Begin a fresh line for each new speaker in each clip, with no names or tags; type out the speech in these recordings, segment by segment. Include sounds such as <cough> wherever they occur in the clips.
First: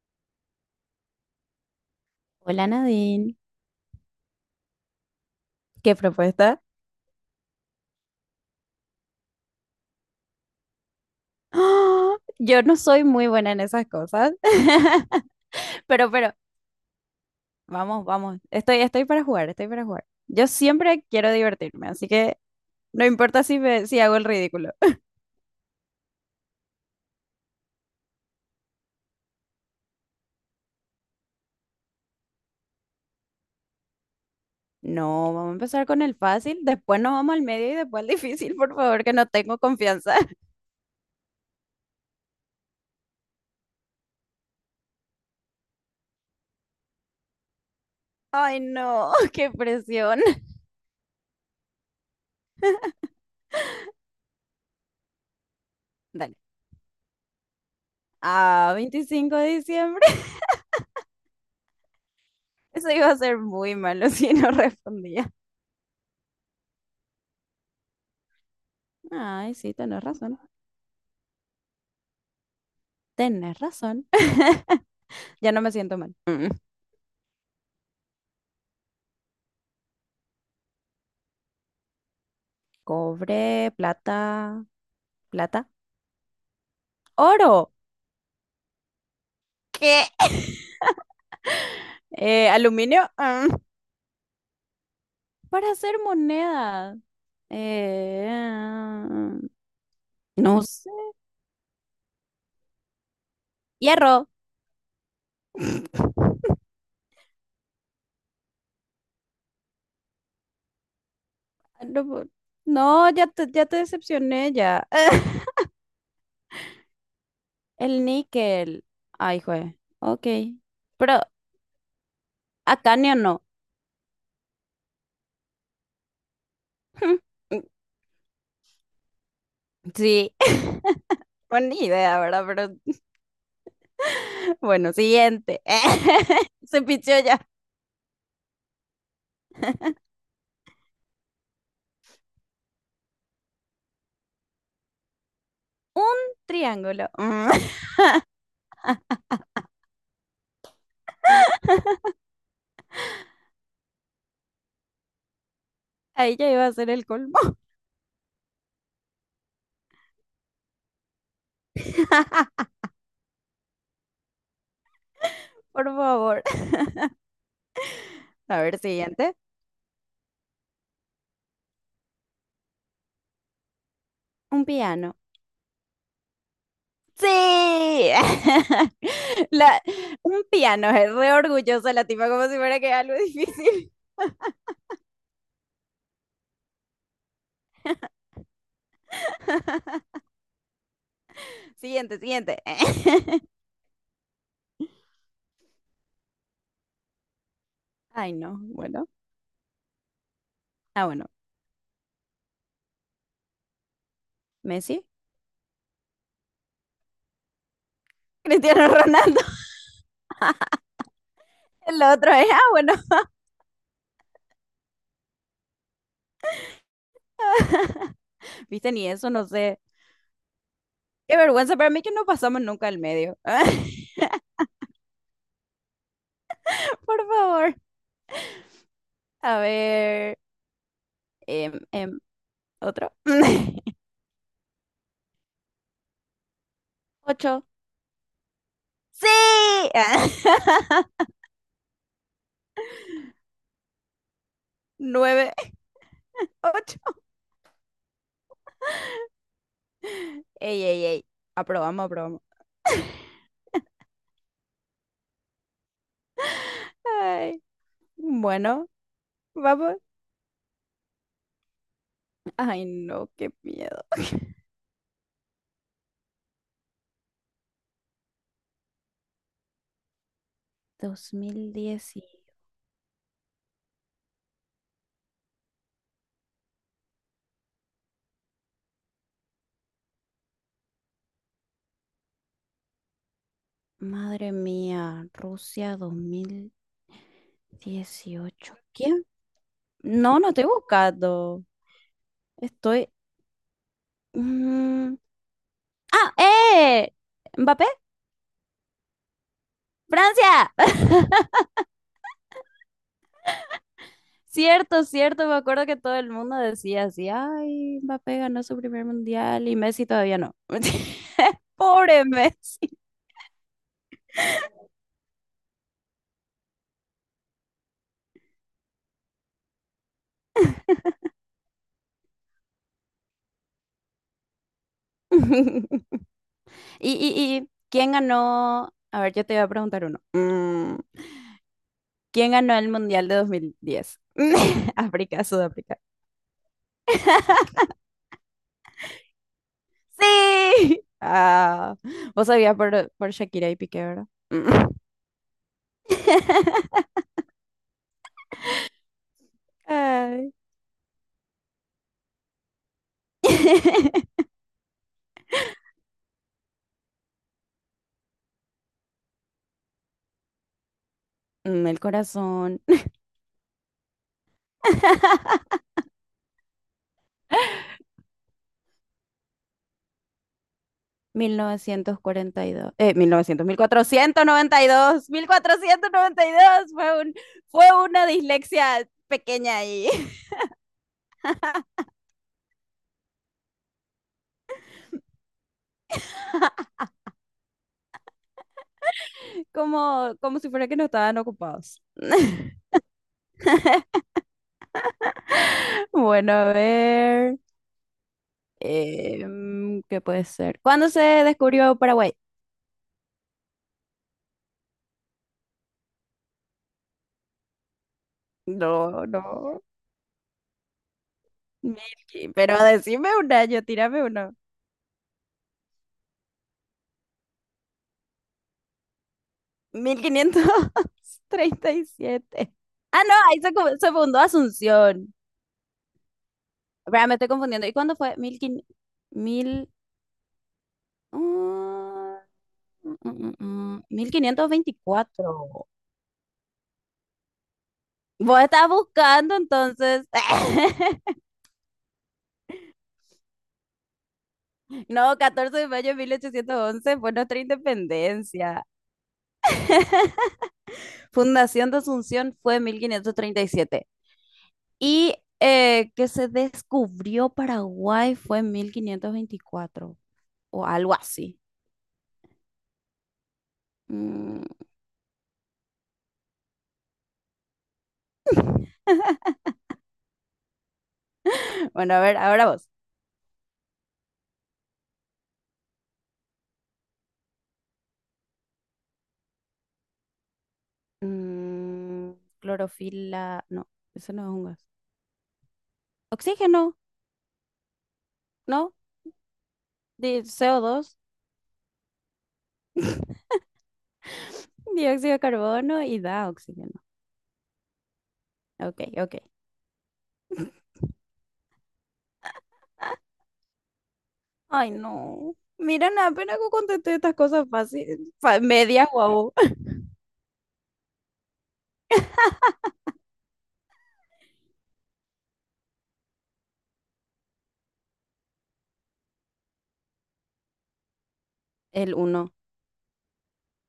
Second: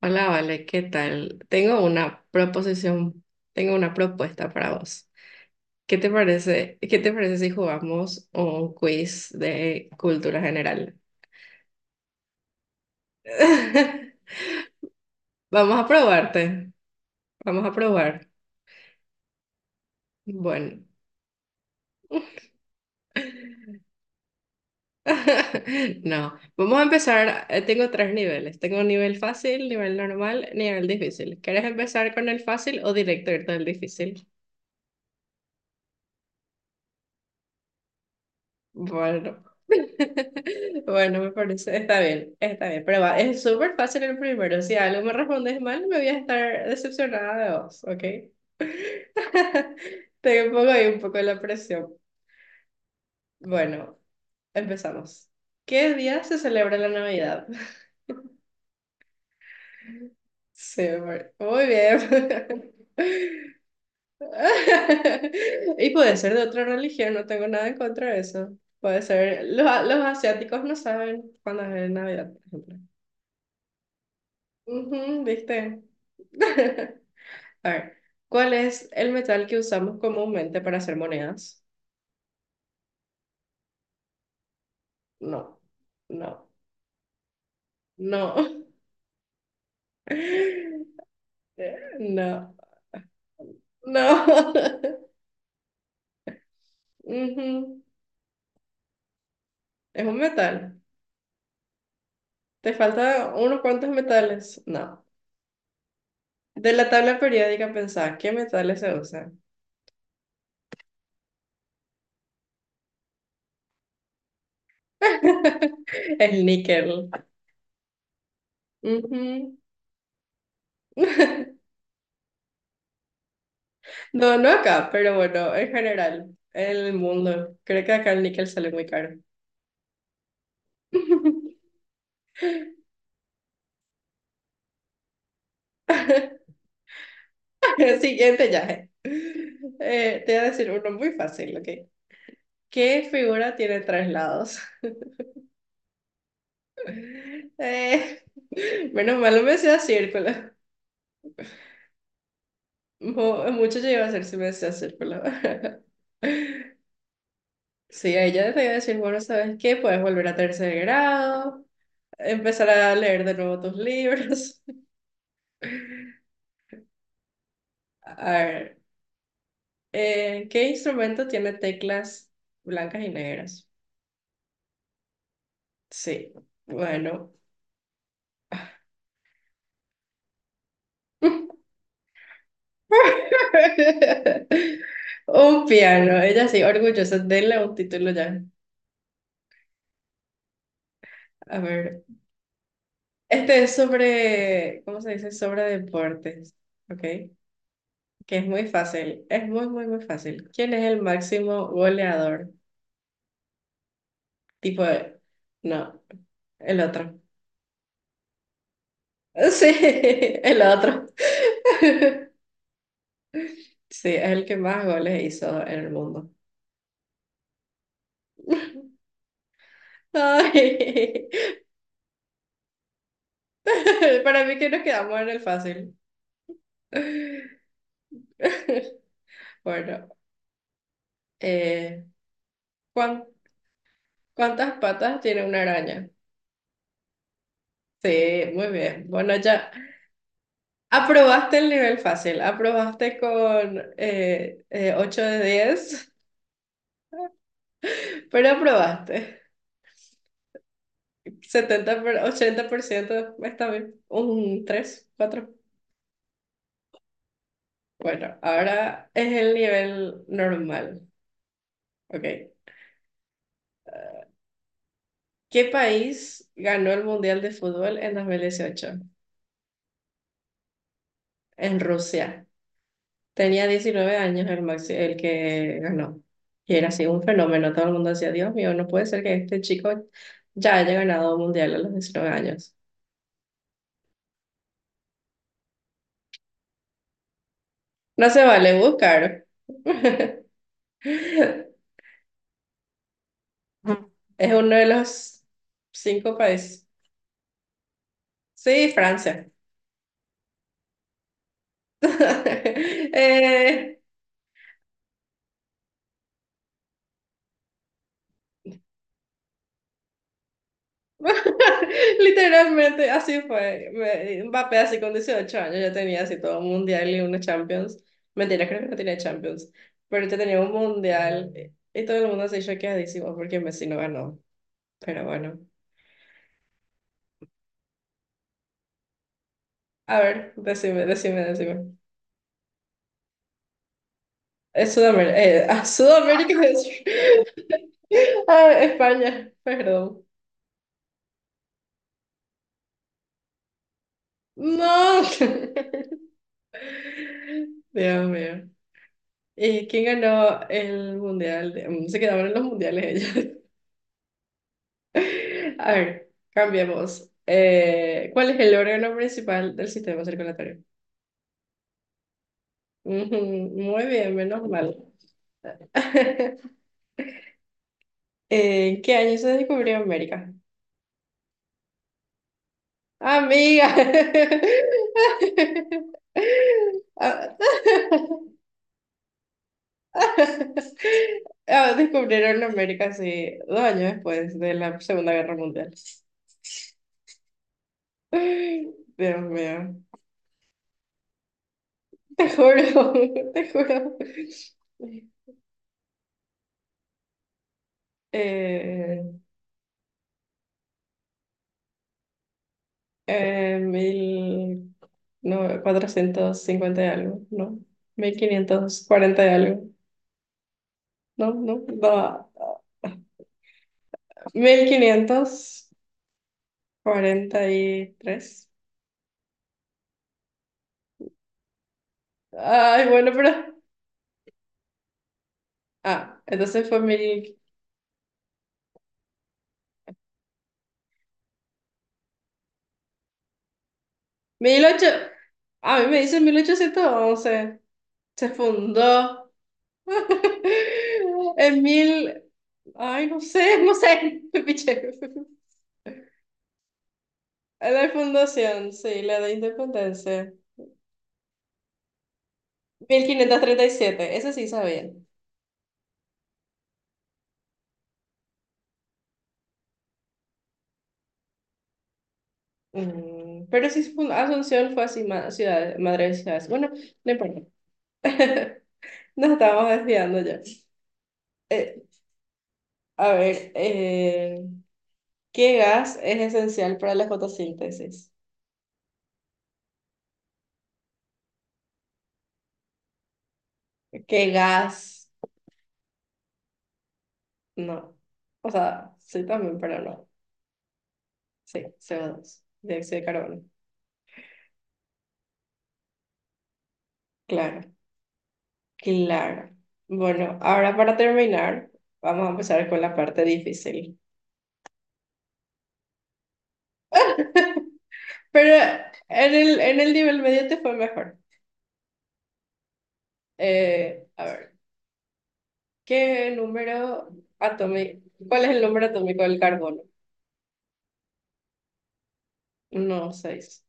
Hola, Vale, ¿qué tal? Tengo una
Hola
proposición,
Nadine,
tengo una propuesta para vos.
¿qué
¿Qué te
propuesta?
parece, qué te parece si jugamos un quiz de cultura general?
¡Ah! Yo no soy muy buena en esas cosas,
<laughs>
<laughs>
Vamos a
pero, pero,
probarte, vamos a
vamos,
probar.
vamos, estoy para jugar, estoy para jugar. Yo
Bueno,
siempre quiero divertirme, así que no importa si hago el ridículo.
<laughs> no, vamos a empezar, tengo tres niveles, tengo un nivel fácil, nivel normal, nivel difícil. ¿Quieres empezar con el fácil o directo irte al difícil?
No, vamos a empezar con el fácil, después nos vamos al medio y después al difícil, por favor, que no
Bueno,
tengo confianza.
<laughs>
<laughs>
bueno, me parece, está bien, pero va, es súper fácil el primero. Si algo me respondes mal, me voy a estar decepcionada de vos, ¿ok?
Ay, no, <laughs> qué
<laughs>
presión.
Te pongo ahí un poco la presión. Bueno, empezamos. ¿Qué día
Dale.
se celebra la Navidad? <laughs>
Ah, 25 de diciembre.
Sí, amor. Muy bien.
<laughs> Eso iba a ser muy malo <laughs> si no respondía.
<laughs> Y puede ser de otra religión, no tengo nada en contra de eso. Puede ser,
Ay,
los,
sí, tenés
los
razón.
asiáticos no saben cuándo es Navidad, por ejemplo.
Tenés razón. <laughs>
Ujú,
Ya no me
¿viste?
siento mal. Mm.
<laughs> A ver, ¿cuál es el metal que usamos comúnmente para hacer monedas?
Cobre, plata,
No,
plata,
no,
oro.
no,
¿Qué?
<laughs> no,
Aluminio.
no.
Para hacer moneda.
<laughs> Ujú.
Eh, ah,
Es un
no
metal.
sé.
Te faltan unos cuantos
Hierro.
metales. No.
<laughs>
De la tabla periódica pensá, ¿qué metales se usan?
No, no, ya te decepcioné ya. <laughs>
<laughs> El níquel.
El níquel. Ay,
Ujú.
jue. Ok. Pero
<laughs>
acanio no.
No, no acá, pero bueno, en general, en el mundo.
<laughs>
Creo que acá el níquel sale muy caro.
Sí. <laughs>
<laughs>
Buena idea, ¿verdad? Pero <laughs> bueno, siguiente. <laughs> Se pichó ya.
El siguiente ya. Te voy a decir uno muy fácil, ¿ok? ¿Qué figura tiene tres lados?
Un triángulo. Mm.
<laughs>
<laughs>
Eh, menos mal no me decía círculo. Mucho yo iba a hacer si me decía círculo. <laughs>
Ahí ya iba a ser el colmo.
Sí, a ella te voy a decir, bueno, ¿sabes qué? Puedes volver a tercer grado,
<laughs>
empezar a leer de nuevo tus libros.
Por favor.
<laughs> A
A
ver,
ver, siguiente.
¿qué instrumento tiene teclas blancas y negras?
Un piano.
Sí, bueno.
Sí. <laughs> La, un piano. Es re
<laughs>
orgullosa la tipa, como si fuera que algo difícil. <laughs>
<laughs> Un piano, ella sí, orgullosa, denle un título ya. A ver,
Siguiente, siguiente. <laughs>
este es sobre, ¿cómo se dice? Sobre deportes, ¿ok?
Ay,
Que es
no.
muy
Bueno.
fácil, es muy, muy, muy fácil. ¿Quién es el
Ah, bueno.
máximo goleador? Tipo,
Messi.
no, el otro.
Cristiano Ronaldo. <laughs>
Sí, <laughs> el otro.
El otro
<laughs>
es, bueno.
Sí, es el que más goles hizo en el mundo.
<laughs> Viste, ni eso, no sé.
Ay,
Qué vergüenza para mí que no pasamos nunca al medio. <laughs>
<laughs> para mí que nos quedamos en el fácil.
Por favor.
<laughs>
A
Bueno,
ver. em,
Eh,
em, Otro.
¿cuán-
<laughs>
¿cuántas patas tiene una araña?
Ocho.
Sí, muy bien.
¡Sí!
Bueno, ya
<laughs>
aprobaste el nivel fácil. Aprobaste con 8 de
Nueve.
10,
Ocho.
<laughs> pero aprobaste.
Ey, ey, ey. Aprobamos, aprobamos.
80% está bien. Un 3 4.
Ay,
Bueno,
bueno,
ahora es el
vamos.
nivel normal. Ok.
Ay, no, qué miedo.
¿Qué país ganó el Mundial de Fútbol en 2018?
Dos mil
En
diez.
Rusia. Tenía 19 años el que ganó. Y era así un fenómeno. Todo el mundo decía, Dios mío, no puede ser que este chico ya haya ganado un mundial a los 19 años.
Madre mía, Rusia dos mil
No se
dieciocho.
vale
¿Quién?
buscar.
No, no estoy buscando.
<laughs>
Estoy.
Es uno de
mm,
los
¡Ah!
cinco países.
¡Eh! ¿Mbappé?
Sí, Francia.
¡Francia! <laughs>
<laughs> Eh,
Cierto, cierto, me acuerdo que todo el mundo decía así, ay, Mbappé ganó su primer mundial y Messi todavía no. <laughs>
<laughs>
Pobre Messi.
Literalmente así fue. Mbappé así con 18 años ya tenía así todo un mundial y una Champions. Mentira, creo que no tenía Champions, pero ya tenía un mundial y todo el mundo se choqueadísimo porque Messi no ganó. Pero
<laughs>
bueno,
¿Y, y, y quién ganó? A ver, yo te voy a preguntar
a
uno.
ver, decime, decime, decime.
¿Quién ganó el mundial de dos mil diez?
Es
<laughs>
Sudamérica,
África, Sudáfrica.
Sudamérica, <laughs> Ah, España, perdón.
Sí. Ah, vos sabías por Shakira y Piqué, ¿verdad? Mm.
No. <laughs>
<laughs>
Dios mío. ¿Y quién
Ay.
ganó el mundial? Se quedaban en los mundiales ellos.
<laughs>
A ver, cambiemos. ¿Cuál es el órgano principal del sistema circulatorio?
El corazón.
Ujú. Muy bien, menos mal.
<laughs>
<laughs> ¿En qué año se descubrió América?
1942, mil
Amiga.
cuatrocientos noventa y dos
<laughs> Ah,
fue una dislexia pequeña ahí.
<laughs> ah, descubrieron América, sí, 2 años después de la Segunda Guerra Mundial.
<laughs>
Dios mío,
Como, si fuera que no estaban ocupados.
te
<laughs>
juro, <laughs> te juro.
Bueno, a ver,
Eh,
¿qué puede ser? ¿Cuándo se descubrió Paraguay?
Mil no, 450 y algo, ¿no? Mil quinientos
No,
cuarenta y algo,
no,
¿no? No,
Milky,
no,
pero decime un año, tírame uno.
1543.
Mil quinientos treinta y siete.
Ay,
Ah,
bueno,
no, ahí
pero...
se, fundó Asunción.
Ah, entonces fue
Espera, me estoy
mil...
confundiendo. ¿Y cuándo fue? Mil, mm,
1800...
1524.
A mí me dice 1811. Se
Vos estás
fundó
buscando entonces. <laughs>
<laughs> en mil... Ay, no sé, no sé. <laughs> Me piché.
No, 14 de mayo de 1811 fue nuestra
La
independencia.
fundación, sí, la de independencia.
Fundación de Asunción fue mil
mil
quinientos
quinientos
treinta y
treinta y
siete.
siete eso sí sabía.
Y que se descubrió Paraguay fue 1524 o algo así.
Pero sí,
Mm.
Asunción fue así, ciudad, madre de ciudades. Bueno, no importa. <laughs>
<laughs>
Nos estamos desviando ya. Eh,
Bueno, a ver, ahora vos.
a ver, ¿qué gas es esencial para la fotosíntesis?
Mm, Clorofila. No, eso no es
¿Qué
un gas.
gas?
Oxígeno,
No. O
¿no?
sea, sí también, pero no.
Co dos,
Sí, CO2, dióxido de carbono.
dióxido de carbono y da oxígeno.
Claro,
Ok, ok.
claro. Bueno, ahora para terminar, vamos a empezar con la parte difícil.
Ay, no. Mira, nada, apenas que contesté estas cosas fáciles.
<laughs> Pero
Media, guau.
en el nivel medio te fue mejor. A ver, ¿qué número atómico? ¿Cuál es el número atómico del carbono?
El uno
No, seis.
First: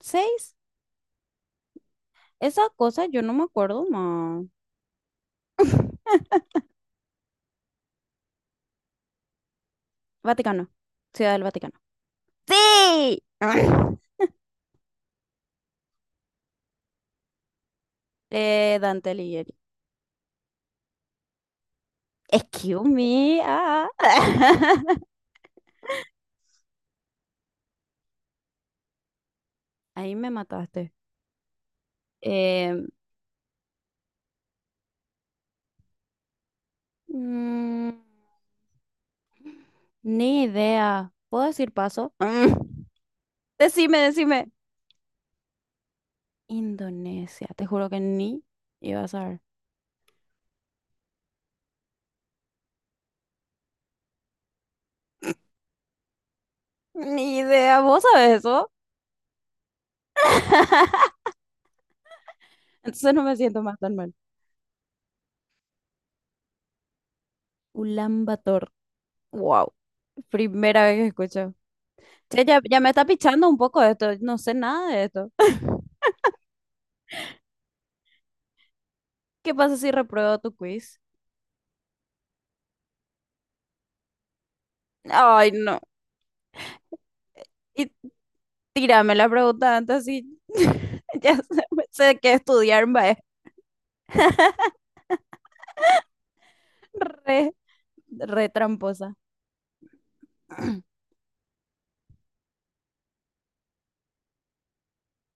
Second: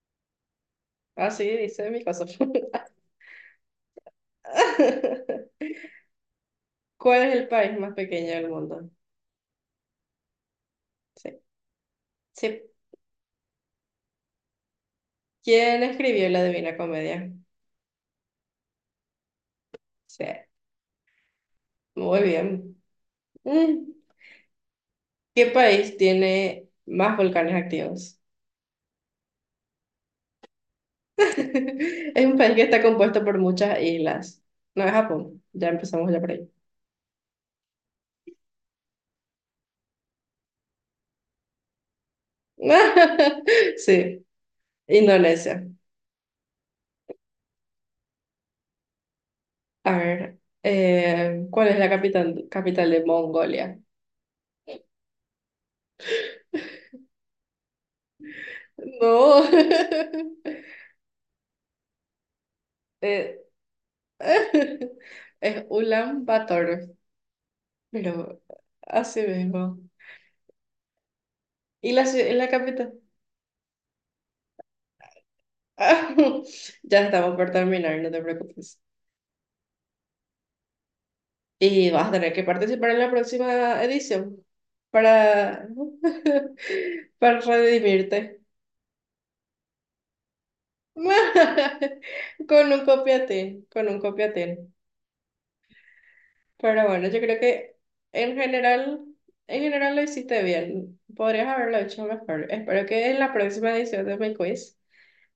6.
Ah, sí, dice mi caso.
Esa
<laughs>
cosa yo no me acuerdo más. <laughs>
¿Cuál es el país más pequeño del mundo?
Vaticano.
Sí.
Ciudad del Vaticano.
Sí.
¡Sí! <laughs>
¿Quién escribió la Divina Comedia?
Dante Alighieri.
Sí. Muy bien.
Excuse me. Ah.
Mm.
<laughs>
¿Qué país tiene más volcanes activos?
Ahí me mataste.
<laughs> Es un país que está
Eh,
compuesto por muchas islas. No es Japón. Ya empezamos ya por ahí.
mm, Ni idea. ¿Puedo decir paso?
<laughs>
Decime,
Sí,
decime.
Indonesia.
Indonesia. Te juro que ni iba a saber.
A ver, ¿cuál es la capital de Mongolia?
Ni idea. ¿Vos sabés eso?
No. <laughs>
Entonces no
Eh,
me siento más tan mal.
<laughs> es Ulan Bator,
Ulan
pero
Bator.
así
Wow.
mismo.
Primera vez que escucho.
¿Y
Che,
la
ya me
capital?
está pichando un poco esto. No sé nada de esto.
<laughs> Ya estamos por terminar, no te preocupes.
<laughs> ¿Qué pasa si repruebo tu quiz?
Y vas a tener que participar en la próxima edición
Ay,
para,
no.
<laughs> para
Y
redimirte.
tírame la pregunta antes y <laughs> ya sé,
<laughs>
qué
Con un
estudiar, mae.
copiatín, con un copiatín. Pero bueno, yo creo
Re,
que en
re
general,
tramposa.
en general lo hiciste bien. Podrías haberlo hecho mejor. Espero que en la próxima edición de mi quiz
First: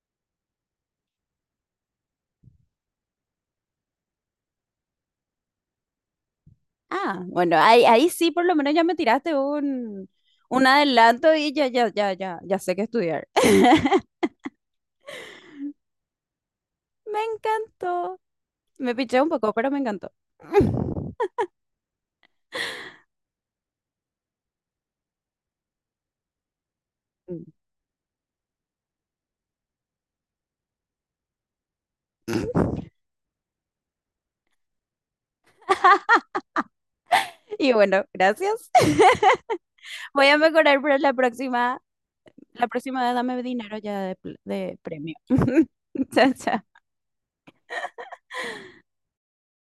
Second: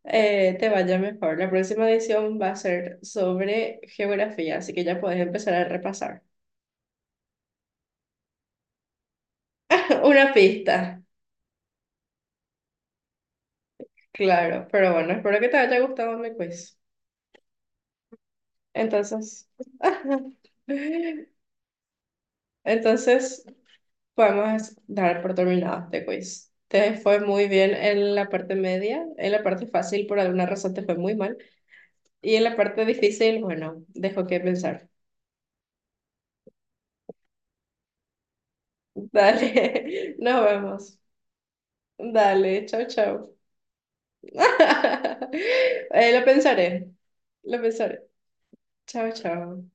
te vaya mejor. La próxima edición va a ser sobre geografía, así que ya puedes empezar a repasar.
Ah, bueno, ahí sí por lo menos ya me tiraste
<laughs>
un,
Una pista,
adelanto y ya sé qué estudiar. <laughs>
claro. Pero bueno, espero que te haya gustado mi quiz.
Me encantó. Me piché un
Entonces,
poco, pero me encantó.
<laughs> entonces podemos dar por terminado este quiz. Te fue muy bien
<laughs>
en la parte media, en la parte fácil por alguna razón te fue muy mal y en la parte difícil, bueno, dejo que pensar.
Y bueno, gracias. <laughs>
Dale, <laughs>
Voy a
nos
mejorar
vemos.
para
Dale,
la
chao,
próxima
chao.
dame dinero ya de premio.
<laughs>
<laughs>
Lo
Chao, chao.
pensaré, lo pensaré. Chao, chao.